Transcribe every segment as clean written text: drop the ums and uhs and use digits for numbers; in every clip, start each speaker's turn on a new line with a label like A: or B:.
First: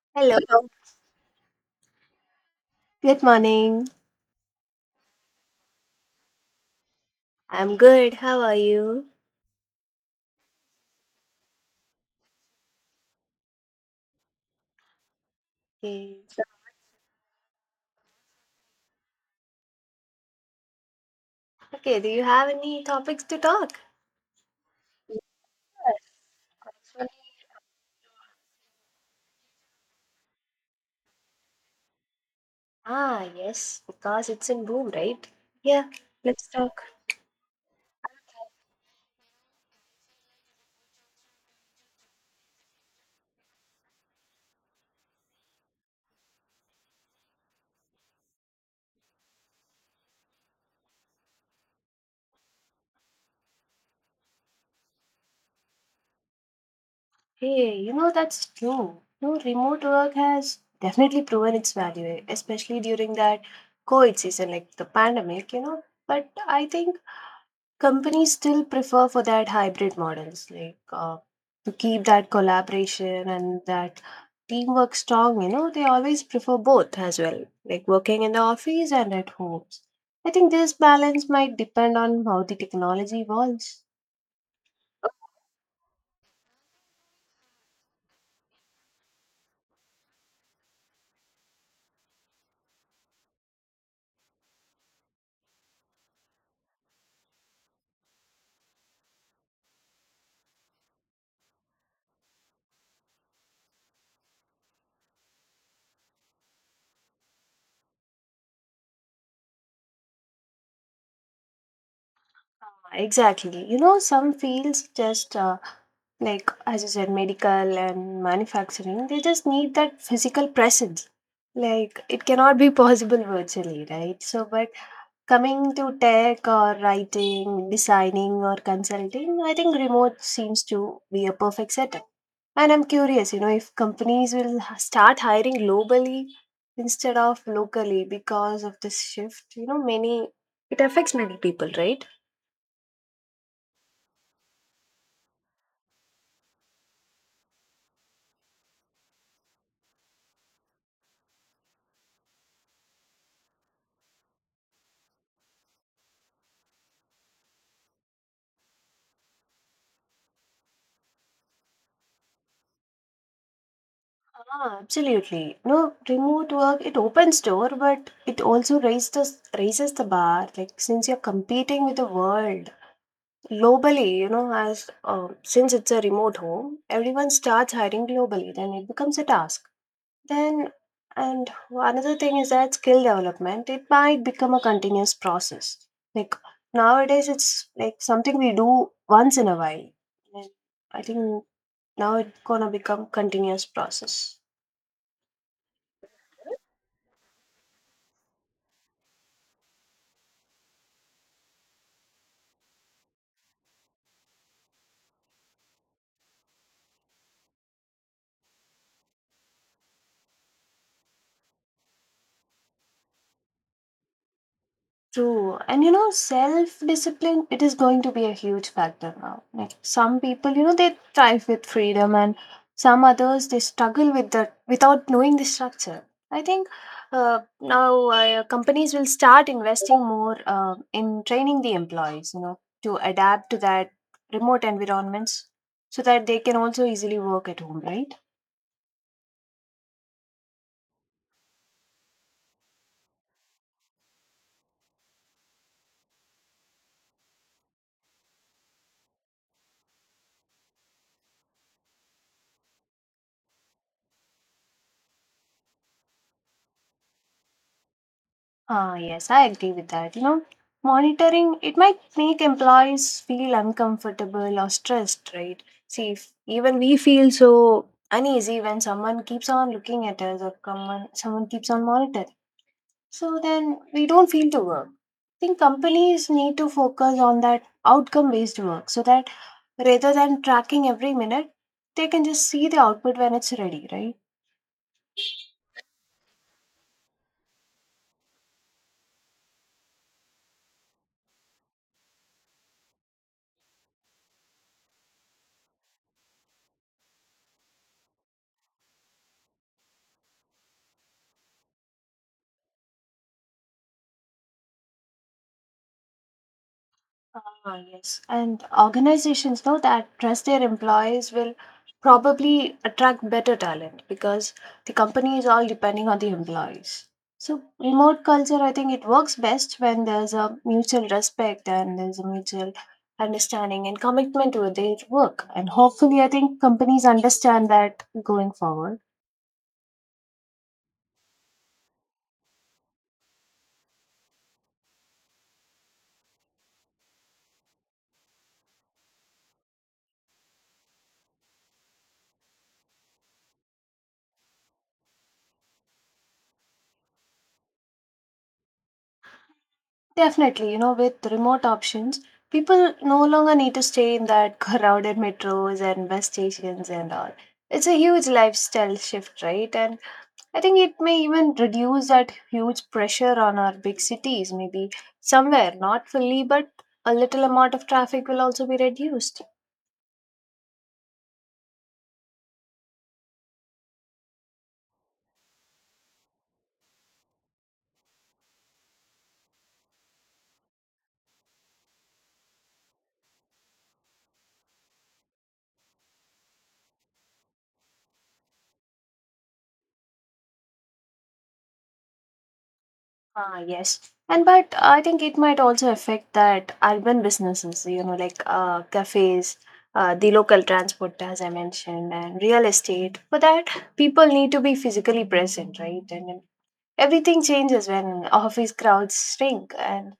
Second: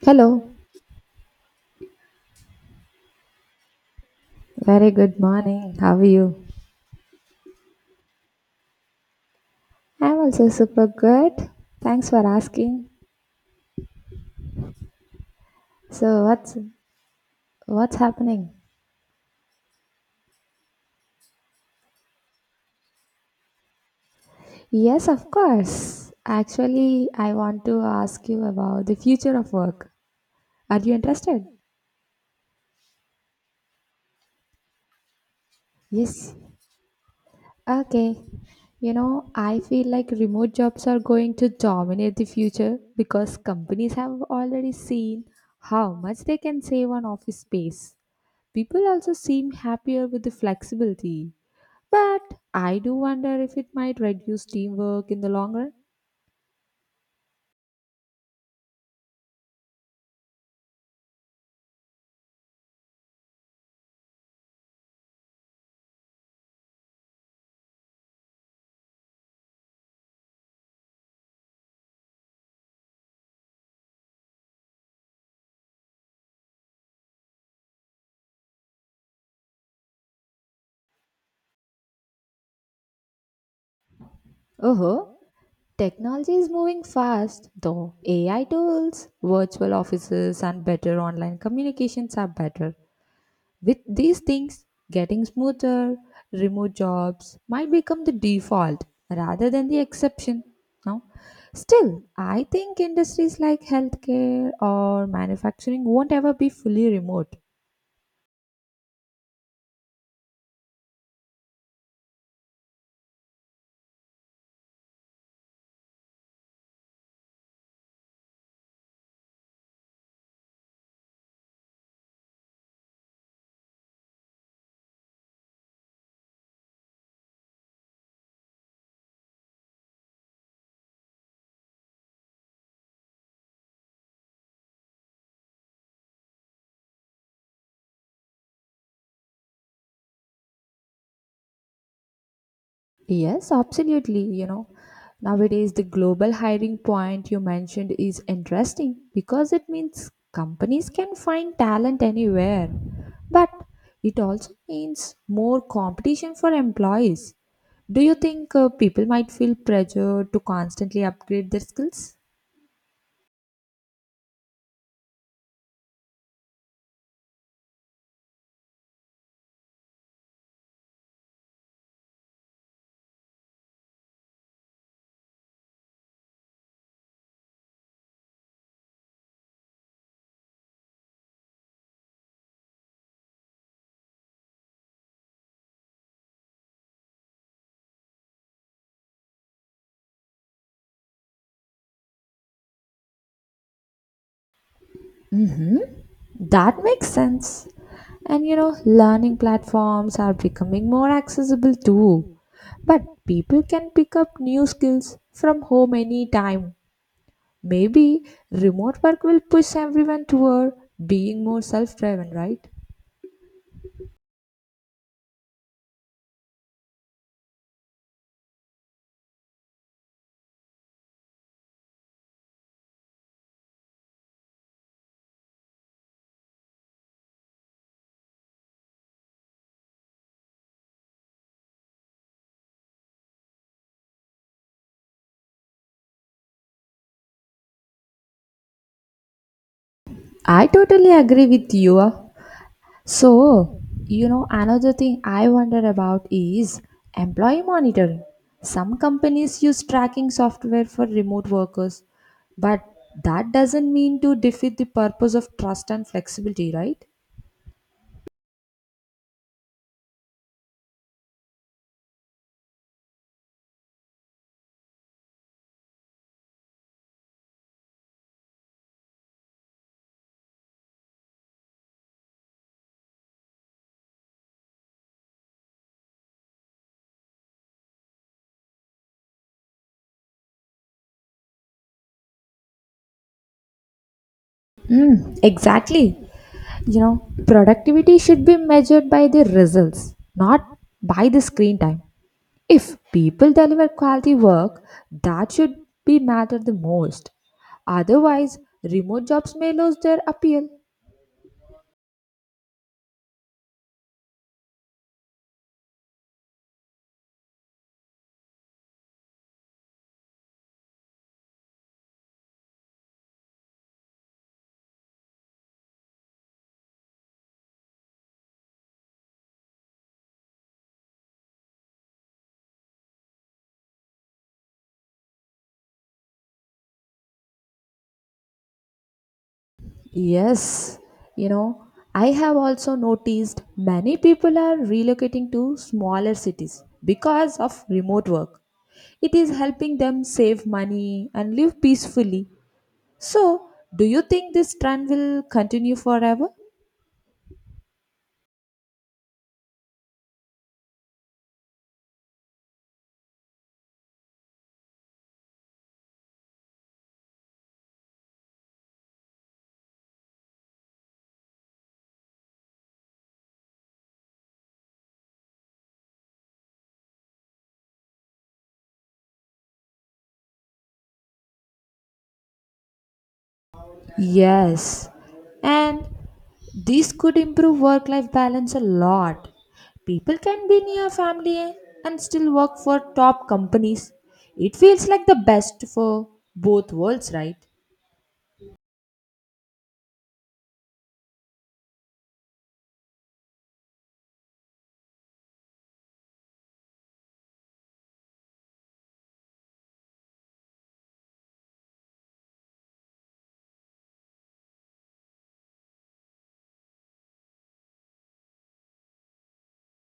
A: Hello,
B: Hello. Good morning.
A: very good morning. How are you?
B: I'm good. How are you?
A: I'm also super good. Thanks for asking.
B: Okay.
A: So
B: So,
A: what's happening?
B: okay, do you have any topics to talk?
A: Yes, of course. Actually, I want to ask you about the future of work. Are you interested?
B: Ah, yes, because it's in boom, right? Yeah,
A: Yes.
B: let's talk.
A: Okay. You know, I feel like remote jobs are going to dominate the future because companies have already seen how much they can save on office space. People also seem happier with the flexibility. But I do wonder if it might reduce teamwork in the long run.
B: Hey, you know that's true. No, remote work has definitely proven its value, especially during that COVID season, like the pandemic. But I think companies still prefer for that hybrid models like to keep that collaboration and that teamwork strong. They always prefer both as well, like working in the office and at homes. I think this balance might depend on how the technology evolves.
A: Oh, technology is moving fast, though AI tools, virtual offices, and better online communications are better. With these things getting smoother, remote jobs might become the default rather than the exception. No? Still, I think industries like healthcare or manufacturing won't ever be fully remote.
B: Exactly. You know, some fields just like, as you said, medical and manufacturing, they just need that physical presence. Like, it cannot be possible virtually, right? So, but coming to tech or writing, designing or consulting, I think remote seems to be a perfect setup. And I'm curious, if companies will start hiring globally instead of locally because of this shift, you know, many It affects many people, right?
A: Yes, absolutely. You know, nowadays the global hiring point you mentioned is interesting because it means companies can find talent anywhere. But it also means more competition for employees. Do you think people might feel pressure to constantly upgrade their skills?
B: Ah, absolutely. No, remote work, it opens door, but it also raises the bar, like since you're competing with the world. Globally, you know, as since it's a remote home, everyone starts hiring globally. Then it becomes a task. Then, and another thing is that skill development, it might become a continuous process. Like nowadays, it's like something we do once in a while. And I think now it's gonna become continuous process.
A: That makes sense. And you know, learning platforms are becoming more accessible too. But people can pick up new skills from home anytime. Maybe remote work will push everyone toward being more self driven, right?
B: True. And, self discipline, it is going to be a huge factor now. Like some people, they thrive with freedom and some others they struggle with that without knowing the structure. I think now companies will start investing more in training the employees, to adapt to that remote environments so that they can also easily work at home, right?
A: I totally agree with you. So, you know, another thing I wonder about is employee monitoring. Some companies use tracking software for remote workers, but that doesn't mean to defeat the purpose of trust and flexibility, right?
B: Ah, yes, I agree with that. Monitoring it might make employees feel uncomfortable or stressed, right? See, if even we feel so uneasy when someone keeps on looking at us or someone keeps on monitoring. So then we don't feel to work. I think companies need to focus on that outcome-based work so that rather than tracking every minute, they can just see the output when it's ready, right?
A: Mm, exactly. You know, productivity should be measured by the results, not by the screen time. If people deliver quality work, that should be matter the most. Otherwise, remote jobs may lose their appeal.
B: Ah, yes. And organizations know that trust their employees will probably attract better talent because the company is all depending on the employees. So remote culture, I think it works best when there's a mutual respect and there's a mutual understanding and commitment to their work. And hopefully, I think companies understand that going forward.
A: Yes, you know, I have also noticed many people are relocating to smaller cities because of remote work. It is helping them save money and live peacefully. So, do you think this trend will continue forever?
B: Definitely, with remote options, people no longer need to stay in that crowded metros and bus stations and all. It's a huge lifestyle shift, right? And I think it may even reduce that huge pressure on our big cities, maybe somewhere, not fully, but a little amount of traffic will also be reduced.
A: Yes, and this could improve work life balance a lot. People can be near family and still work for top companies. It feels like the best for both worlds, right?
B: Ah, yes. And but I think it might also affect that urban businesses, like cafes, the local transport, as I mentioned, and real estate. For that, people need to be physically present, right? And then everything changes when office crowds shrink. And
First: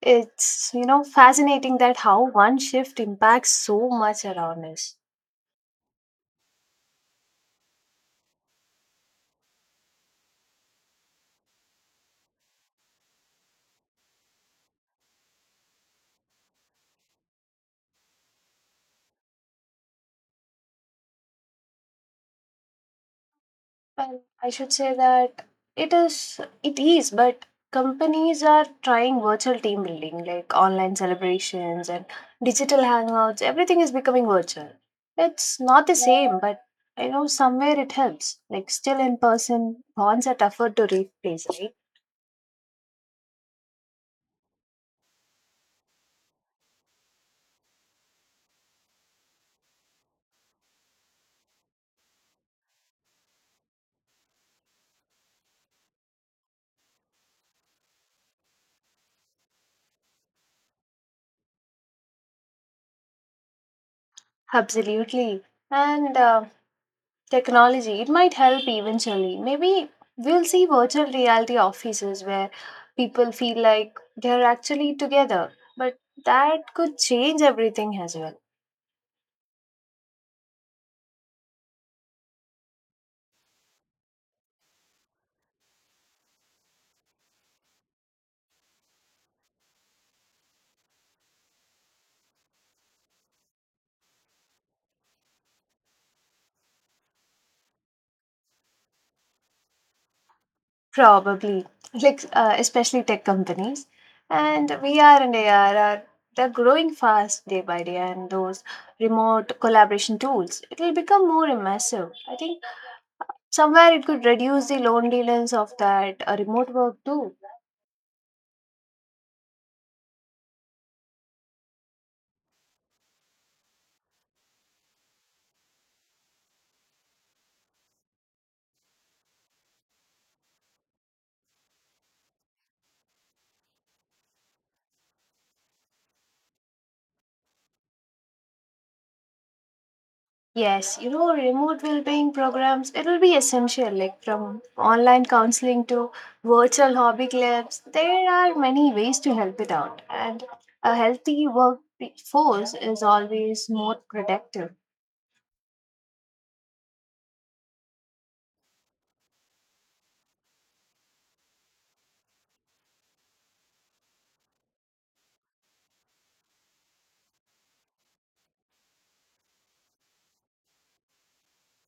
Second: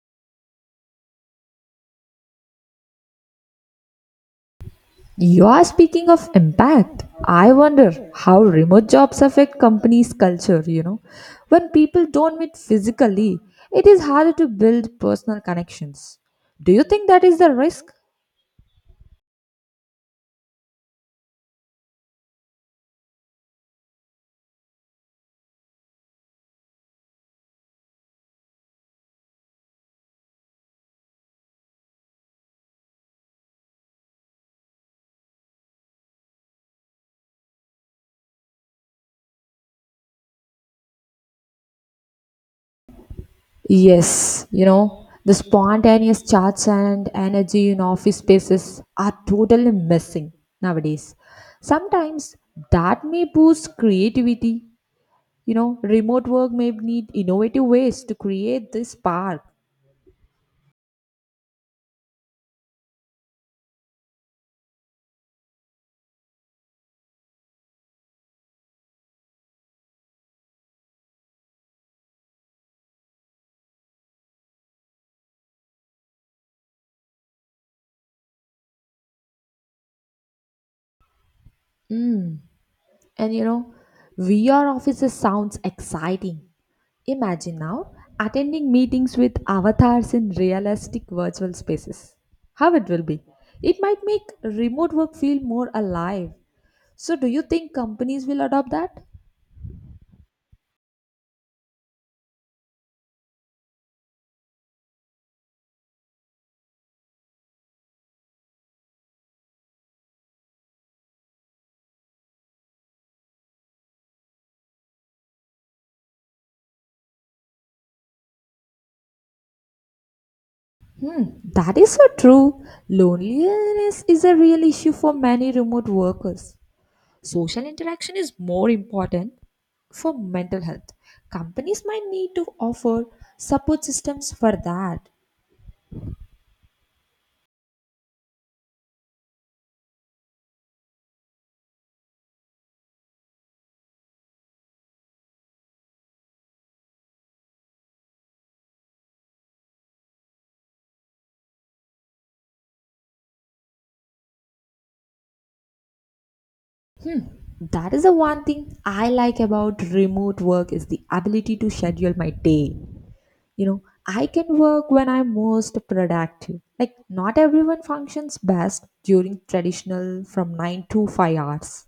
B: it's fascinating that how one shift impacts so much around us.
A: You are speaking of impact. I wonder how remote jobs affect companies' culture, you know. When people don't meet physically, it is harder to build personal connections. Do you think that is the risk?
B: Well, I should say that it is, but companies are trying virtual team building, like online celebrations and digital hangouts. Everything is becoming virtual. It's not the same, but I know somewhere it helps. Like still in person, bonds are tougher to replace, right?
A: Yes, you know, the spontaneous chats and energy in office spaces are totally missing nowadays. Sometimes that may boost creativity. You know, remote work may need innovative ways to create this spark.
B: Absolutely. And technology, it might help eventually. Maybe we'll see virtual reality offices where people feel like they're actually together. But that could change everything as well.
A: Mm. And you know, VR offices sounds exciting. Imagine now attending meetings with avatars in realistic virtual spaces. How it will be. It might make remote work feel more alive. So, do you think companies will adopt that?
B: Probably, like especially tech companies. And VR and AR are they're growing fast day by day, and those remote collaboration tools it will become more immersive. I think somewhere it could reduce the loneliness of that remote work too.
A: Hmm, that is so true. Loneliness is a real issue for many remote workers. Social interaction is more important for mental health. Companies might need to offer support systems for that.
B: Yes, remote well-being programs, it will be essential, like from online counseling to virtual hobby clubs. There are many ways to help it out, and a healthy workforce is always more productive.
A: Hmm, that is the one thing I like about remote work is the ability to schedule my day. You know, I can work when I'm most productive, like not everyone functions best during traditional from 9 to 5 hours.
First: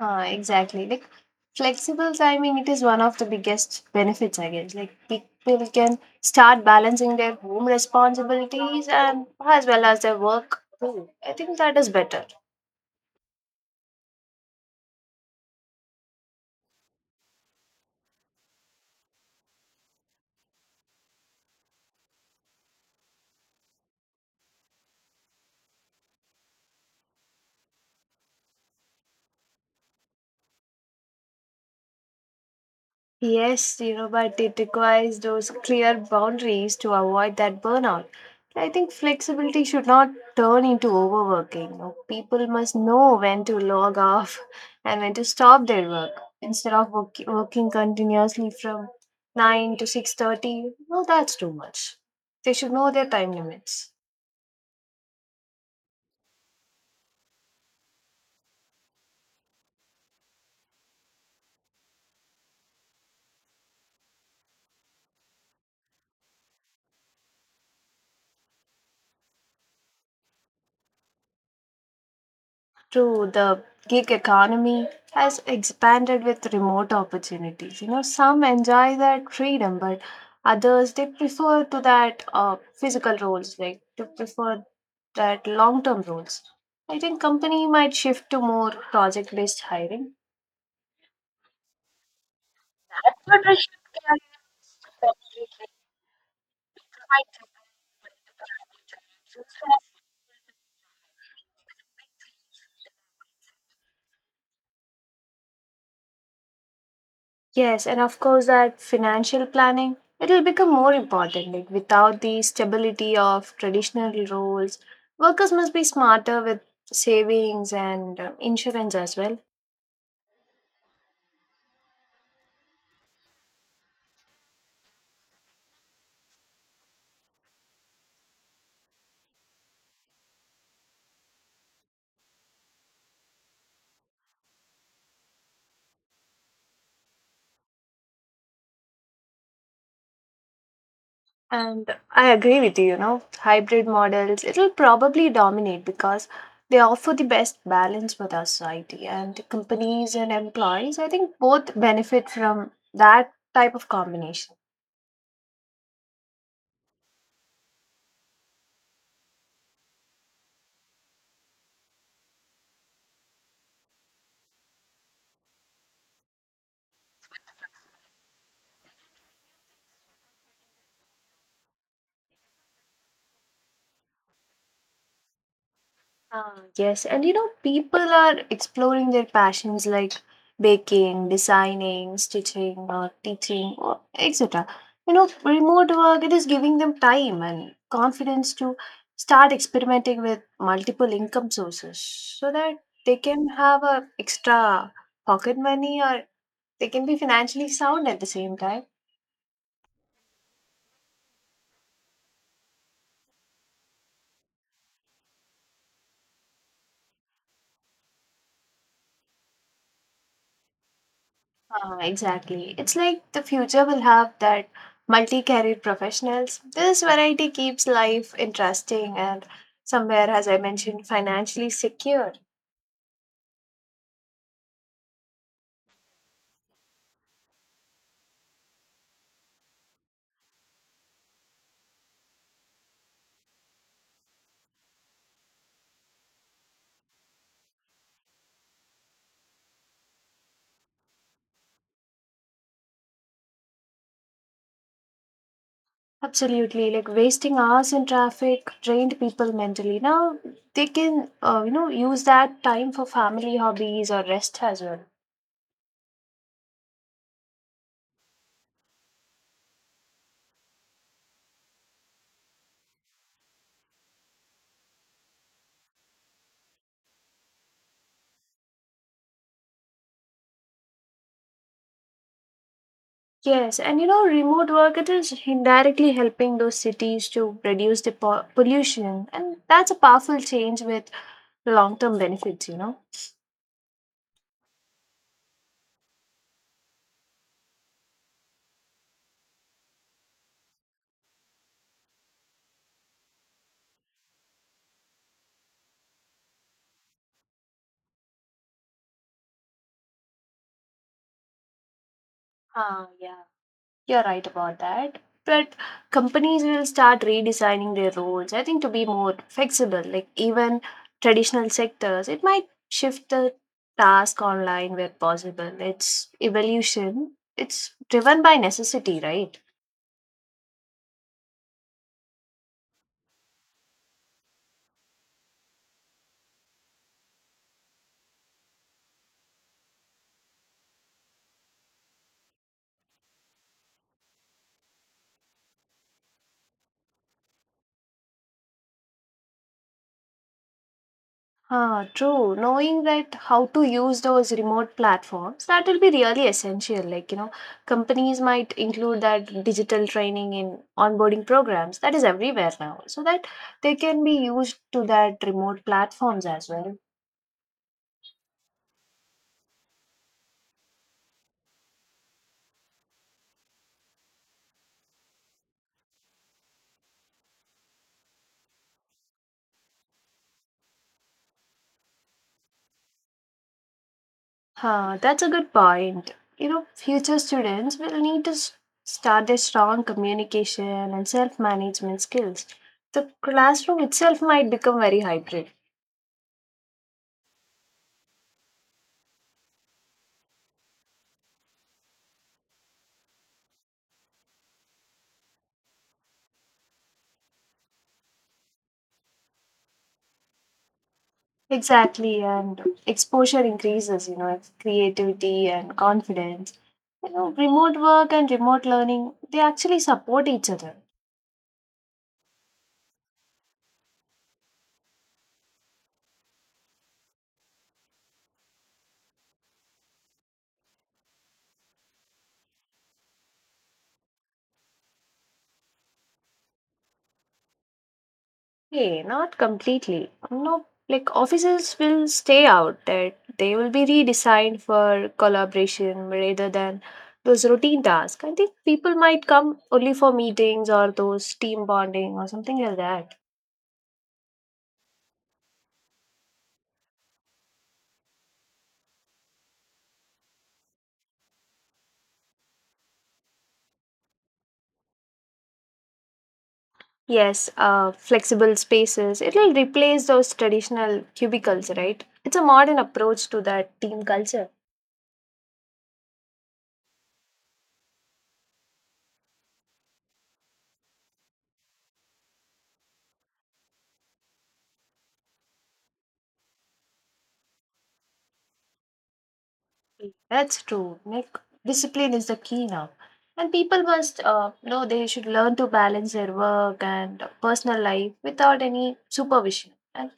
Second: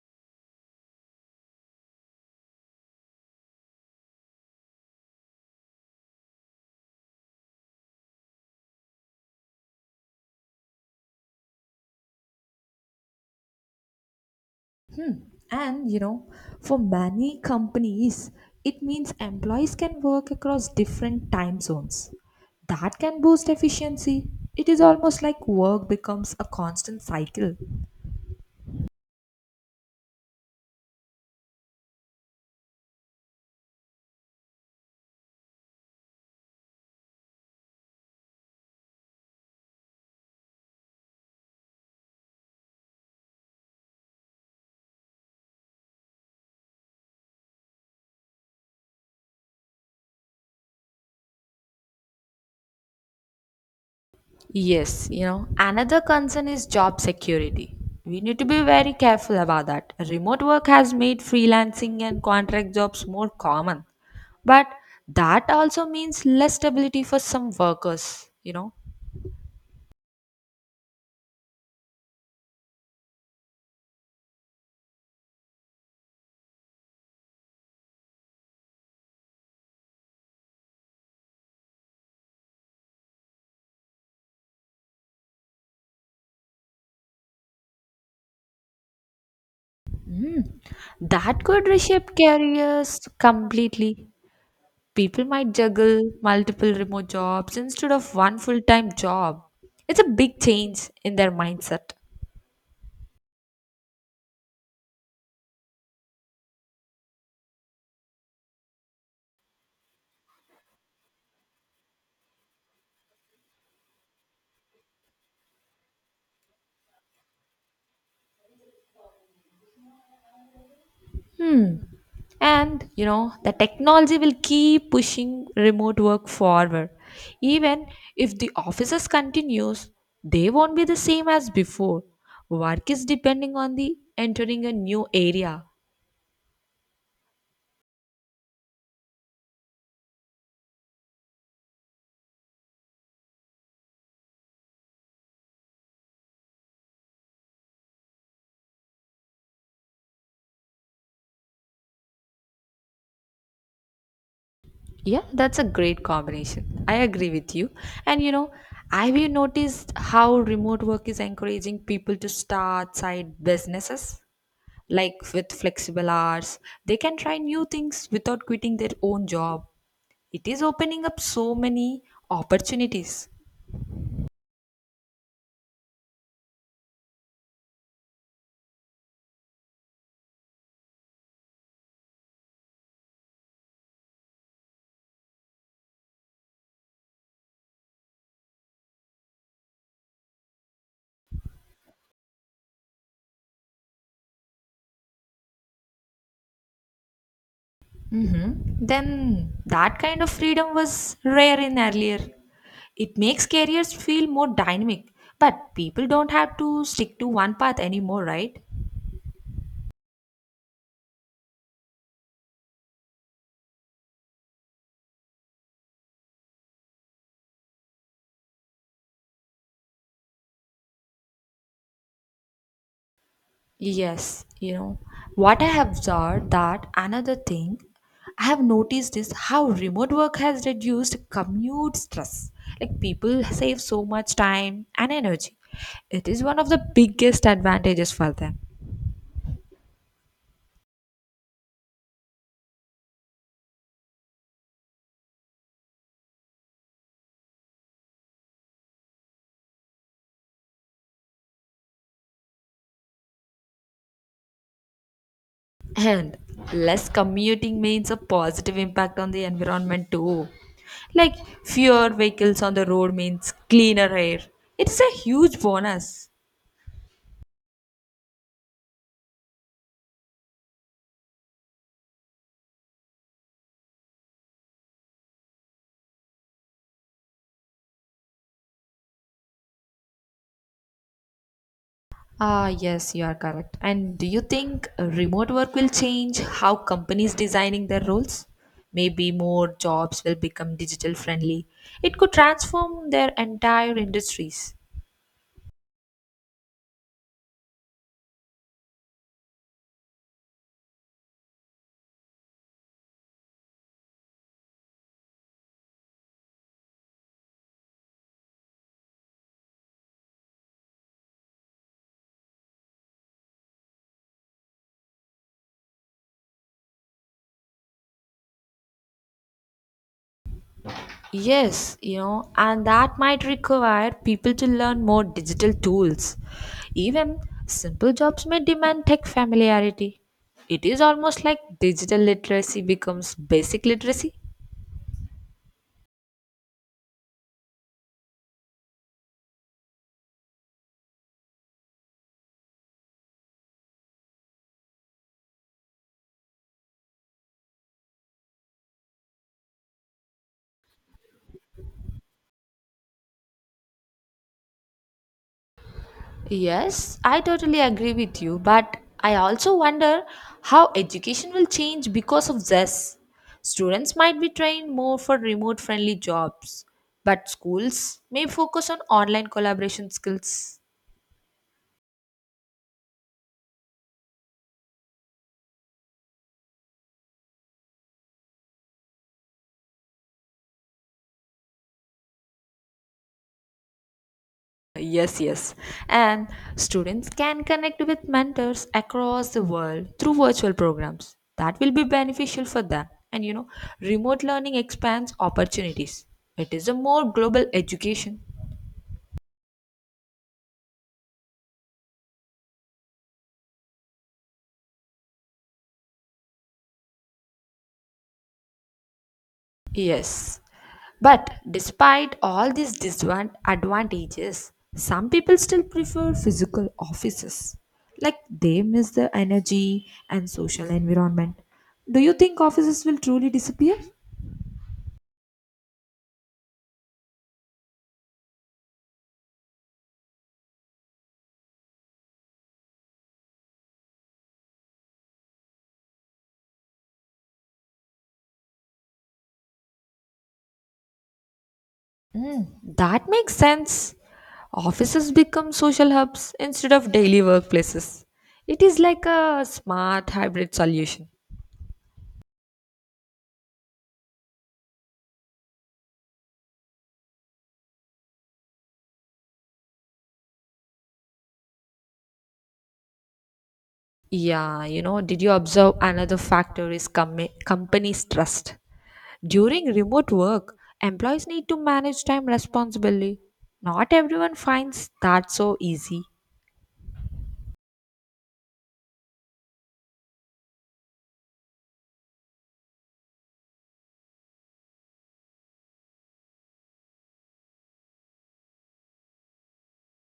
B: Exactly. Like flexible timing, it is one of the biggest benefits, I guess. Like people can start balancing their home responsibilities and as well as their work too. I think that is better.
A: Hmm. And you know, for many companies, it means employees can work across different time zones. That can boost efficiency. It is almost like work becomes a constant cycle.
B: Yes, but it requires those clear boundaries to avoid that burnout. I think flexibility should not turn into overworking. People must know when to log off and when to stop their work instead of working continuously from 9 to 6:30. No, that's too much. They should know their time limits.
A: Yes, you know, another concern is job security. We need to be very careful about that. Remote work has made freelancing and contract jobs more common, but that also means less stability for some workers, you know.
B: True, the gig economy has expanded with remote opportunities. Some enjoy that freedom, but others they prefer to that physical roles, like to prefer that long-term roles. I think company might shift to more project-based hiring.
A: Mm. That could reshape careers
B: But I should
A: completely.
B: carry that.
A: People might juggle multiple remote jobs instead of one full time job. It's a big change in their mindset.
B: Yes, and of course that financial planning, it will become more important. Like without the stability of traditional roles, workers must be smarter with savings and insurance as well.
A: Hmm. And you know, the technology will keep pushing remote work forward. Even if the offices continues, they won't be the same as before. Work is depending on the entering a new area.
B: And I agree with you, hybrid models, it will probably dominate because they offer the best balance with our society and companies and employees, I think both benefit from that type of combination.
A: Yeah, that's a great combination. I agree with you. And you know, have you noticed how remote work is encouraging people to start side businesses? Like with flexible hours, they can try new things without quitting their own job. It is opening up so many opportunities.
B: Ah, yes, and people are exploring their passions like baking, designing, stitching, or teaching, or etc. Remote work it is giving them time and confidence to start experimenting with multiple income sources, so that they can have a extra pocket money or they can be financially sound at the same
A: Mhm.
B: time.
A: Then that kind of freedom was rare in earlier. It makes careers feel more dynamic, but people don't have to stick to one path anymore, right?
B: Exactly. It's like the future will have that multi-career professionals. This variety keeps life interesting and somewhere, as I mentioned, financially secure.
A: Yes, you know what, I have observed that another thing I have noticed is how remote work has reduced commute stress. Like people save so much time and energy. It is one of the biggest advantages for them.
B: Absolutely. Like wasting hours in traffic drained people mentally. Now they can, use that time for family hobbies or rest as well.
A: And less commuting means a positive impact on the environment too. Like fewer vehicles on the road means cleaner air. It's a huge bonus.
B: Yes, and remote work it is indirectly helping those cities to reduce the pollution, and that's a powerful change with long-term benefits.
A: Ah, yes, you are correct. And do you think remote work will change how companies designing their roles? Maybe more jobs will become digital friendly. It could transform their entire industries.
B: Ah, yeah, you're right about that. But companies will start redesigning their roles, I think, to be more flexible. Like, even traditional sectors, it might shift the task online where possible. It's evolution, it's driven by necessity, right?
A: Yes, you know, and that might require people to learn more digital tools. Even simple jobs may demand tech familiarity. It is almost like digital literacy becomes basic literacy.
B: Ah, true. Knowing that how to use those remote platforms, that will be really essential. Like, companies might include that digital training in onboarding programs. That is everywhere now, so that they can be used to that remote platforms as well.
A: Yes, I totally agree with you, but I also wonder how education will change because of this. Students might be trained more for remote friendly jobs, but schools may focus on online collaboration skills.
B: Huh, that's a good point. Future students will need to start their strong communication and self-management skills. The classroom itself might become very
A: Yes,
B: hybrid.
A: yes. And students can connect with mentors across the world through virtual programs. That will be beneficial for them. And you know, remote learning expands opportunities. It is a more global education.
B: Exactly, and exposure increases, creativity and confidence. Remote work and remote learning, they actually support
A: Yes.
B: each other.
A: But despite all these disadvantages, some people still prefer physical offices. Like they miss the energy and social environment. Do you think offices will truly disappear?
B: Hey, not completely. No, like offices will stay out that they will be redesigned for collaboration rather than those routine tasks. I think people might come only for meetings or those team bonding or something like
A: That
B: that.
A: makes sense. Offices become social hubs instead of daily workplaces. It is like a smart hybrid solution.
B: Yes, flexible spaces. It will replace those traditional cubicles, right? It's a modern approach to that team culture.
A: Yeah, you know, did you observe another factor is companies' trust? During remote work, employees need to manage time responsibly. Not everyone finds that so easy.
B: That's true. Like discipline is the key now, and people must know they should learn to balance their work and personal life without any supervision, and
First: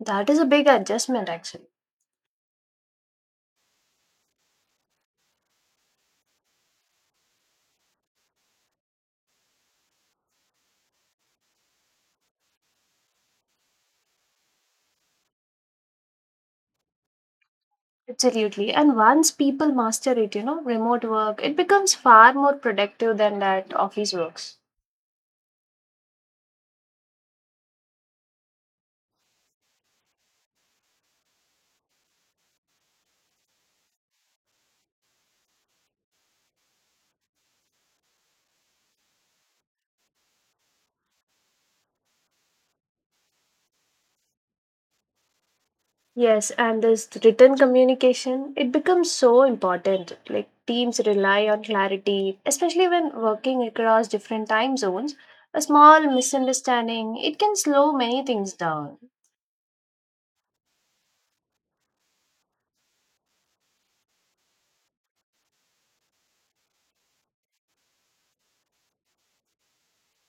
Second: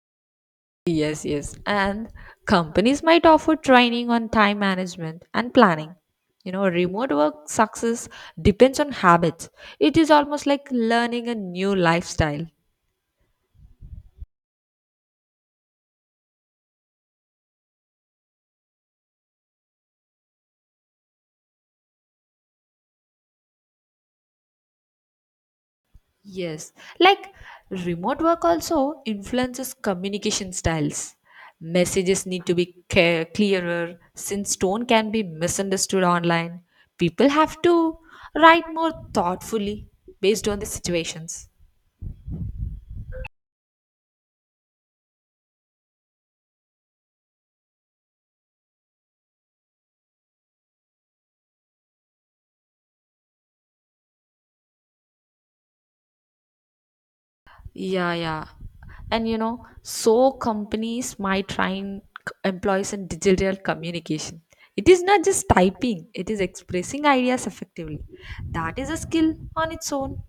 B: that is a big
A: Yes,
B: adjustment
A: yes.
B: actually.
A: And companies might offer training on time management and planning. You know, remote work success depends on habits. It is almost like learning a new lifestyle.
B: Absolutely. And once people master it, remote work, it becomes far more productive than that office works.
A: Yes. Like remote work also influences communication styles. Messages need to be clearer since tone can be misunderstood online. People have to write more thoughtfully based on the situations.
B: Yes, and this written communication, it becomes so important. Like teams rely on clarity, especially when working across different time zones. A small misunderstanding, it can slow
A: Yeah,
B: many
A: yeah.
B: things down.
A: And you know, so companies might train employees in digital communication. It is not just typing, it is expressing ideas effectively. That is a skill on its own.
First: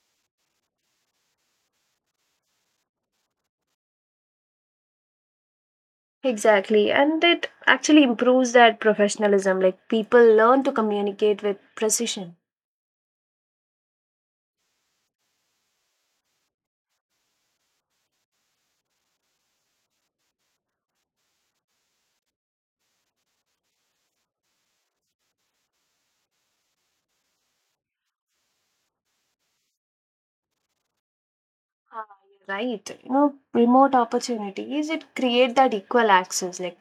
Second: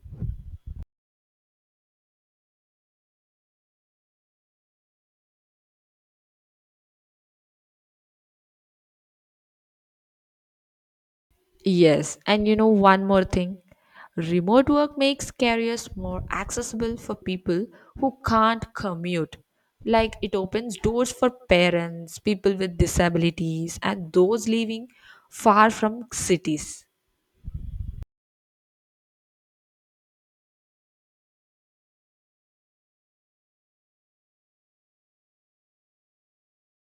B: Exactly, and it actually improves that professionalism. Like people learn to communicate with
A: Yes,
B: precision.
A: and you know, one more thing, remote work makes careers more accessible for people who can't commute. Like it opens doors for parents, people with disabilities, and those living far from cities.
B: Ah, you're Right, remote opportunities it create that equal access. Like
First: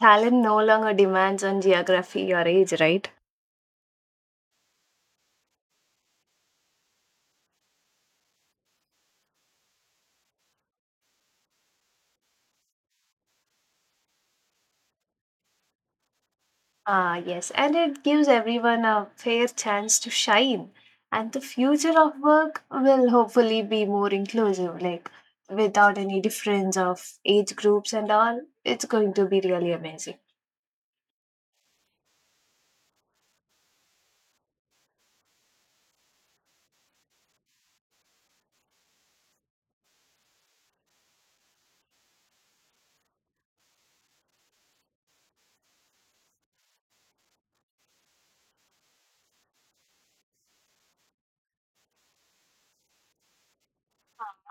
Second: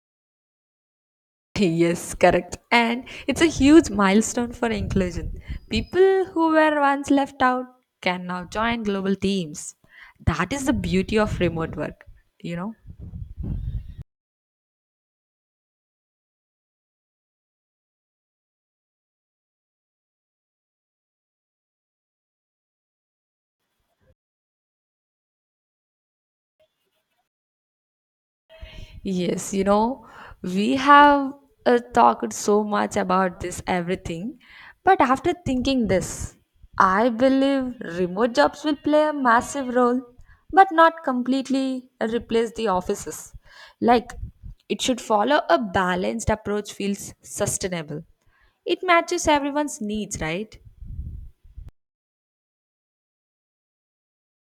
B: talent no longer demands on
A: Yes,
B: geography or
A: correct.
B: age,
A: And
B: right?
A: it's a huge milestone for inclusion. People who were once left out can now join global teams. That is the beauty of remote work, you know.
B: Ah, yes, and it gives everyone a fair chance to shine. And the future of work will hopefully be more inclusive, like without any difference of age groups and all. It's going to be
A: Yes, you
B: really
A: know,
B: amazing.
A: we have talked so much about this everything, but after thinking this, I believe remote jobs will play a massive role, but not completely replace the offices. Like, it should follow a balanced approach feels sustainable. It matches everyone's needs, right?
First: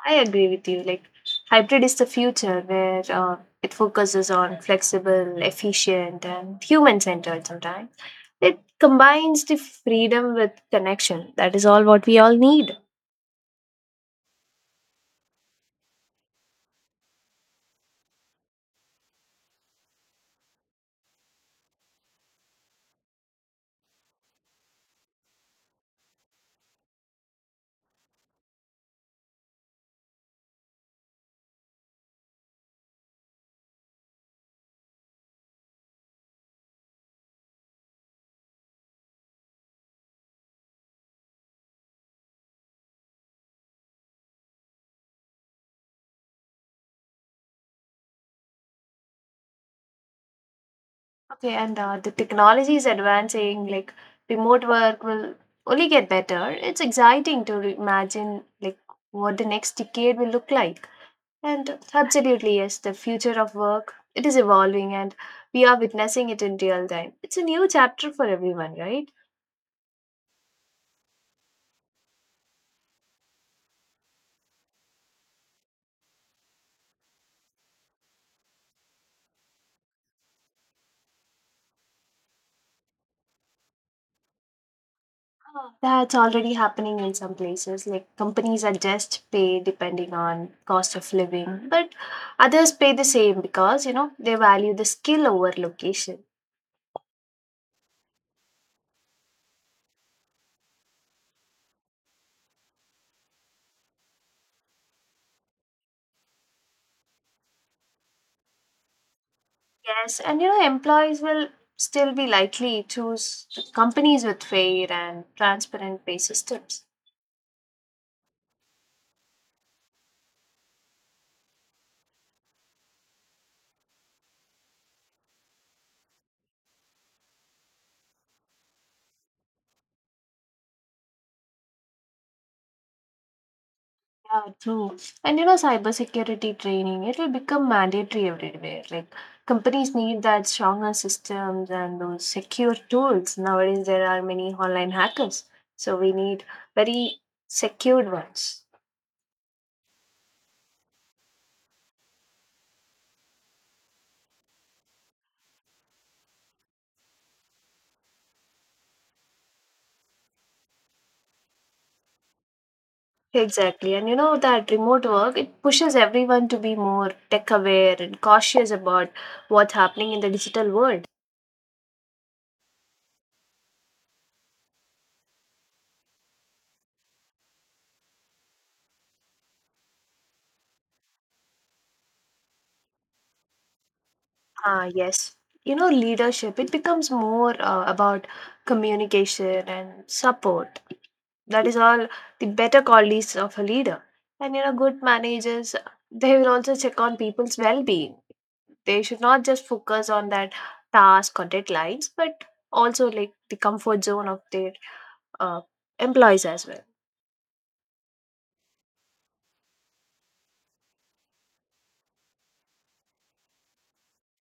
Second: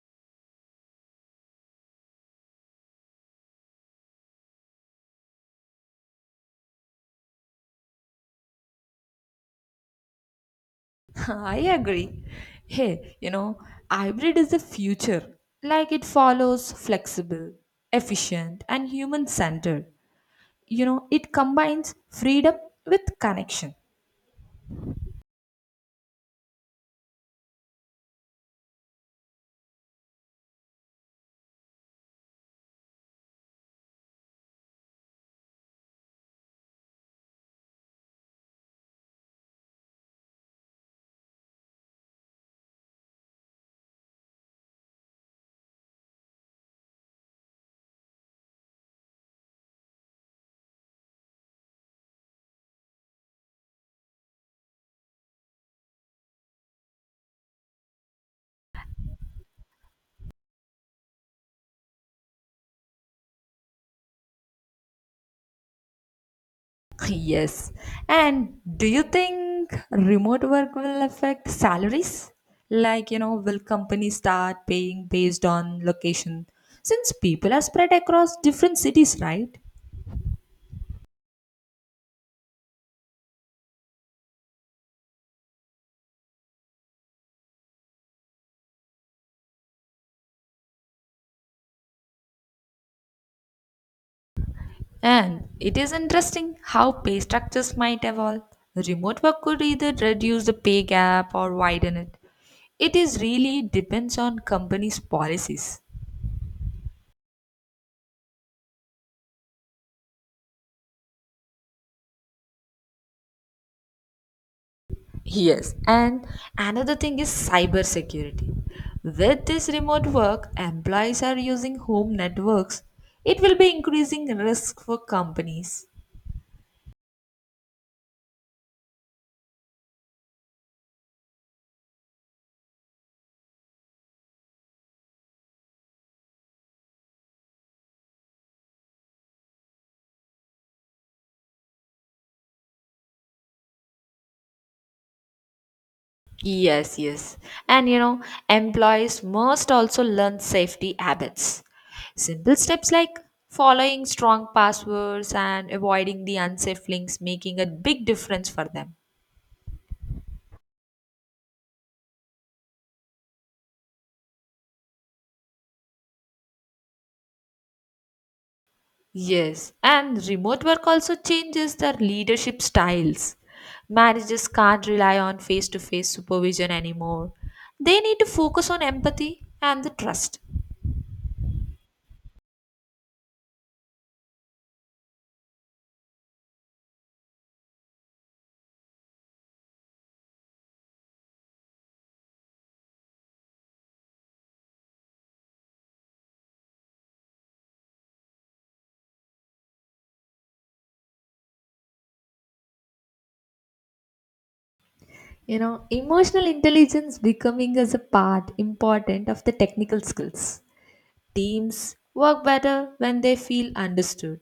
B: I agree with you. Like, hybrid is the future where it focuses on flexible, efficient, and human centered sometimes. It combines the freedom with connection. That
A: I
B: is all what we
A: agree.
B: all need.
A: Hey, you know, hybrid is the future. Like it follows flexible, efficient, and human centered. You know, it combines freedom with connection.
B: Okay, and the technology is advancing, like remote work will only get better. It's exciting to imagine like what the next decade will look like. And absolutely, yes, the future of work, it is evolving and we are witnessing it in real time. It's a new
A: Yes.
B: chapter for
A: And
B: everyone,
A: do you
B: right?
A: think remote work will affect salaries? Like, you know, will companies start paying based on location? Since people are spread across different cities, right?
B: Ah. That's already happening in some places. Like companies adjust pay depending on cost of living, but others pay the same because, they value the skill
A: And
B: over
A: it is
B: location.
A: interesting how pay structures might evolve. Remote work could either reduce the pay gap or widen it. It is really depends on companies' policies.
B: Yes, and employees will still be likely choose companies with fair and
A: Yes,
B: transparent pay
A: and
B: systems.
A: another thing is cybersecurity. With this remote work, employees are using home networks. It will be increasing risk for companies.
B: Yeah, true. And cybersecurity training, it will become mandatory everywhere. Like companies need that stronger systems and those secure tools. Nowadays, there are many online hackers, so we need
A: Yes,
B: very
A: yes. And you
B: secured
A: know,
B: ones.
A: employees must also learn safety habits. Simple steps like following strong passwords and avoiding the unsafe links making a big difference for them.
B: Exactly. And that remote work, it pushes everyone to be more tech aware and cautious about
A: Yes,
B: what's happening
A: and
B: in the
A: remote
B: digital
A: work
B: world.
A: also changes their leadership styles. Managers can't rely on face to face supervision anymore. They need to focus on empathy and the trust.
B: Ah, yes. Leadership, it becomes more about communication and support. That is all the better qualities of a leader. And, good managers, they will also check on people's well being. They should not just focus on that task or deadlines, but also like the comfort zone of their
A: You
B: uh,
A: know,
B: employees
A: emotional
B: as well.
A: intelligence becoming as a part important of the technical skills. Teams work better when they feel understood.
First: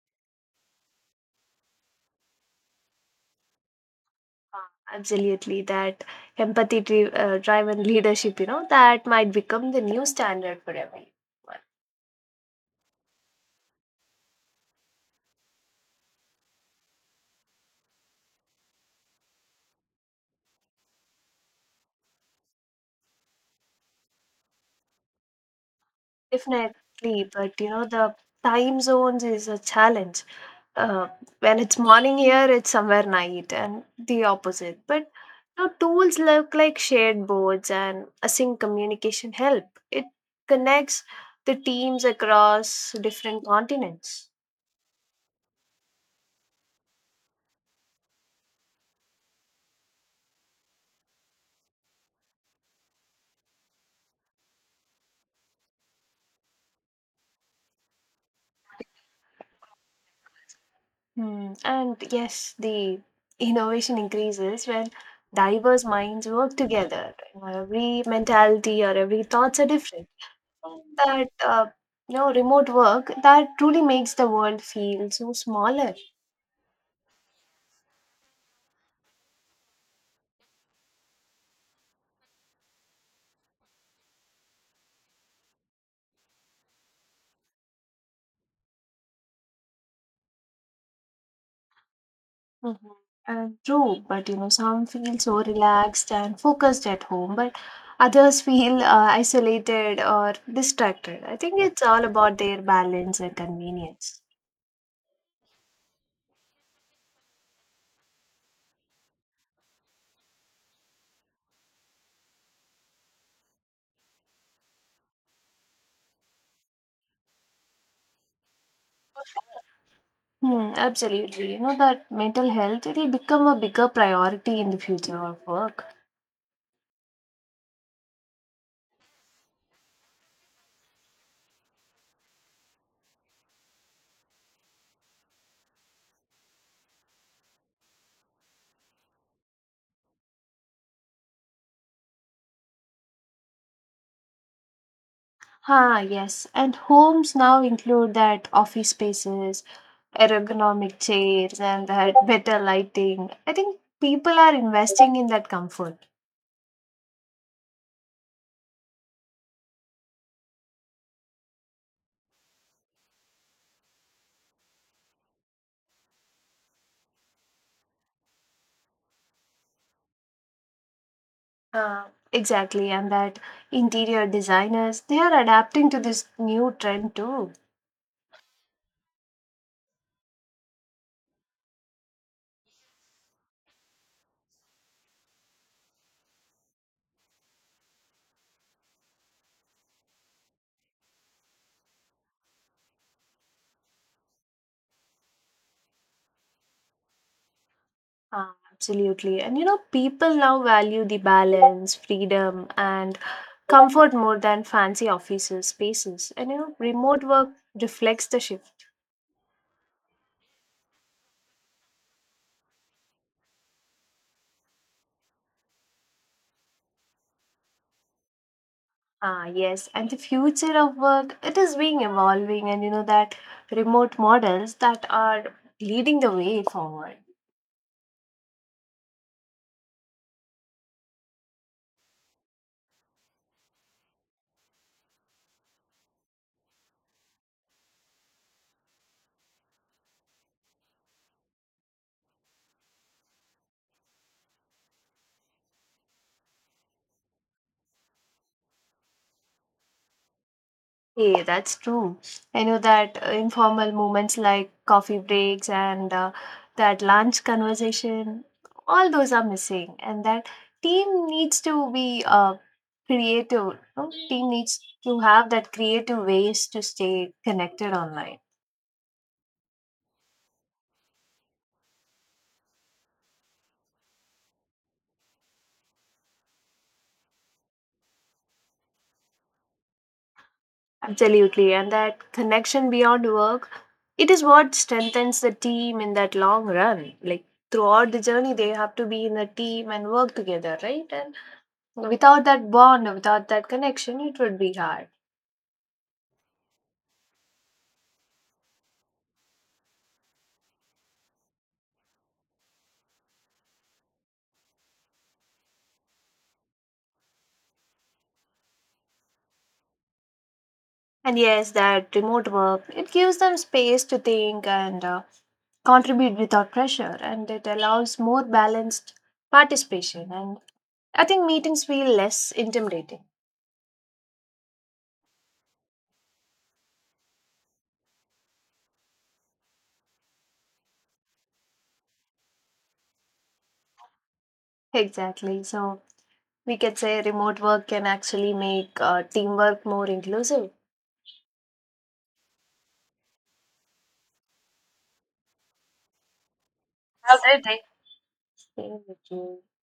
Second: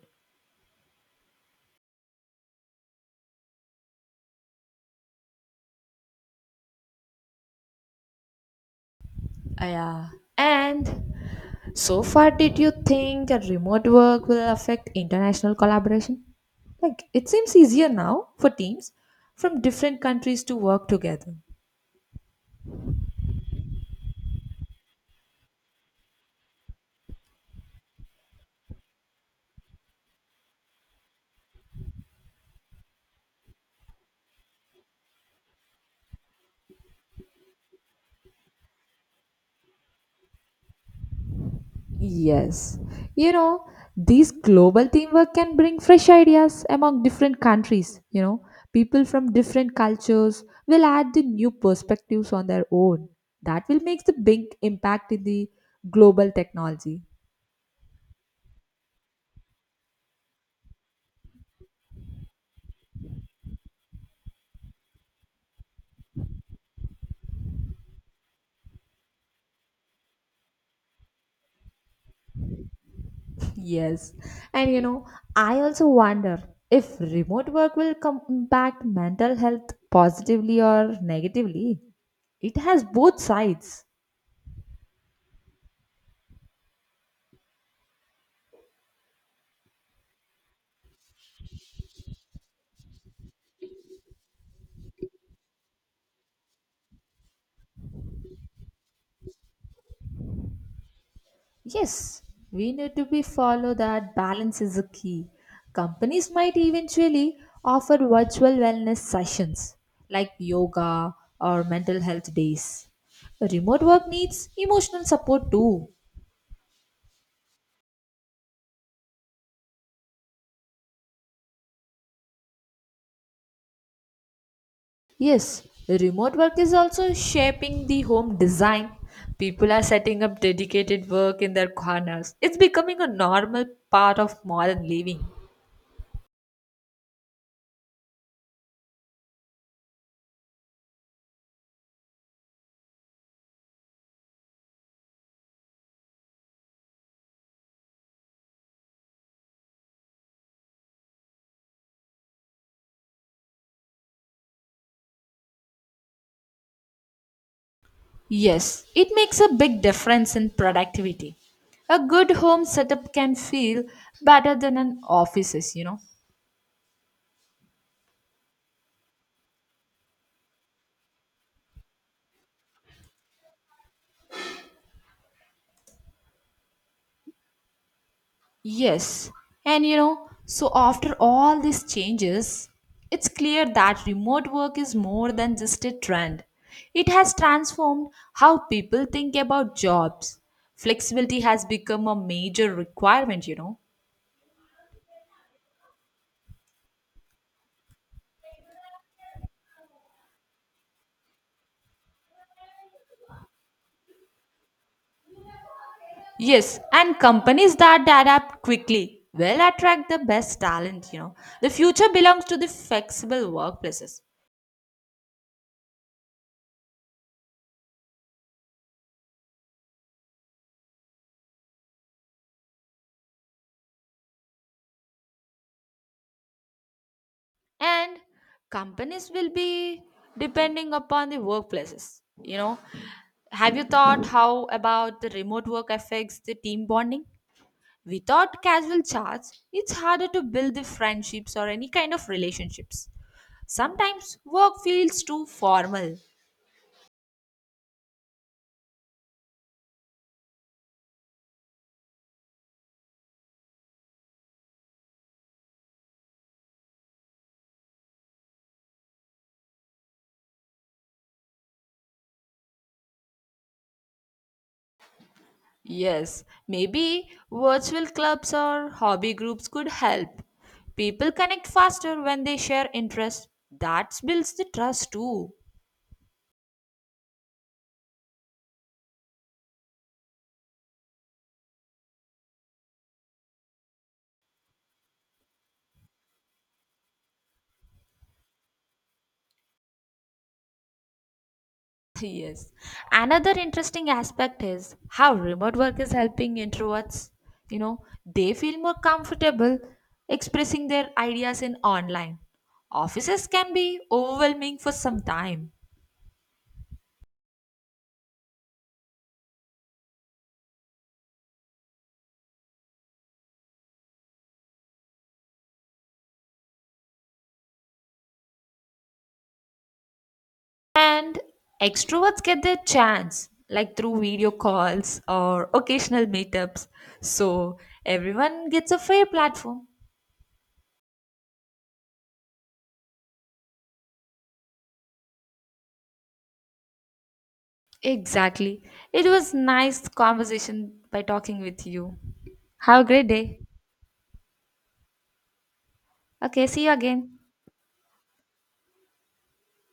B: Absolutely, that empathy driven leadership, that might
A: Ah,
B: become the new
A: yeah.
B: standard for
A: And
B: everyone.
A: so far, did you think that remote work will affect international collaboration? Like, it seems easier now for teams from different countries to work together.
B: Definitely, but the time zones is a challenge. Uh, when it's morning here, it's somewhere night, and the opposite. But tools look like shared boards and async communication help. It connects the teams
A: Yes.
B: across
A: You
B: different
A: know,
B: continents.
A: these global teamwork can bring fresh ideas among different countries. You know, people from different cultures will add the new perspectives on their own. That will make the big impact in the global technology.
B: Hmm. And yes, the innovation increases when diverse minds work together. Every mentality or every thoughts are different. That remote work that truly
A: Yes.
B: makes the world
A: And you know,
B: feel so
A: I also
B: smaller.
A: wonder if remote work will come impact mental health positively or negatively. It has both sides.
B: Mhm. And true, but some feel so relaxed and focused at home, but others feel isolated or distracted. I think it's all
A: Yes,
B: about their
A: we need to
B: balance
A: be
B: and
A: follow that
B: convenience.
A: balance is a key. Companies might eventually offer virtual wellness sessions like yoga or mental health days. Remote work needs emotional support too.
B: Hmm, absolutely, you know that mental health it will become a bigger priority in the future of
A: Yes,
B: work.
A: remote work is also shaping the home design. People are setting up dedicated work in their corners. It's becoming a normal part of modern living.
B: Ah, yes. And homes now include that office spaces, ergonomic chairs and that better lighting. I think people are investing in that comfort.
A: Yes, it makes a big difference in productivity. A good home setup can feel better than an office's, you know.
B: Uh, exactly, and that interior designers they are adapting to this new trend too.
A: Yes, and you know, so after all these changes, it's clear that remote work is more than just a trend. It has transformed how people think about jobs. Flexibility has become a major requirement, you know.
B: Absolutely, and people now value the balance, freedom, and comfort more than fancy offices spaces. And
A: Yes, and
B: remote work
A: companies that
B: reflects the
A: adapt
B: shift.
A: quickly will attract the best talent, you know. The future belongs to the flexible workplaces,
B: Ah, yes, and the future of work, it is being evolving, and you know that remote models that are leading the way forward.
A: and companies will be depending upon the workplaces, you know. Have you thought how about the remote work affects the team bonding? Without casual chats, it's harder to build the friendships or any kind of relationships. Sometimes work feels too formal.
B: Hey, that's true. I know that informal moments like coffee breaks and that lunch conversation, all those are missing, and that team needs to be creative. No? Team needs to have that creative
A: Yes,
B: ways to
A: maybe
B: stay connected
A: virtual
B: online.
A: clubs or hobby groups could help. People connect faster when they share interests. That builds the trust too.
B: Absolutely, and that connection beyond work, it is what strengthens the team in that long run, like throughout the journey they have to be in a team and work together, right? And without that
A: Yes.
B: bond, without
A: Another
B: that
A: interesting
B: connection, it would
A: aspect
B: be
A: is
B: hard.
A: how remote work is helping introverts. You know, they feel more comfortable expressing their ideas in online. Offices can be overwhelming for some time.
B: And yes, that remote work, it gives them space to think and contribute without pressure, and it allows more balanced participation, and I
A: And
B: think meetings feel
A: extroverts
B: less
A: get their
B: intimidating.
A: chance, like through video calls or occasional meetups. So everyone gets a fair platform.
B: Exactly, so we could say remote work can actually
A: Exactly.
B: make
A: It was
B: teamwork
A: nice
B: more inclusive.
A: conversation by talking with you. Have a great day. Okay, see you again.
B: Absolutely.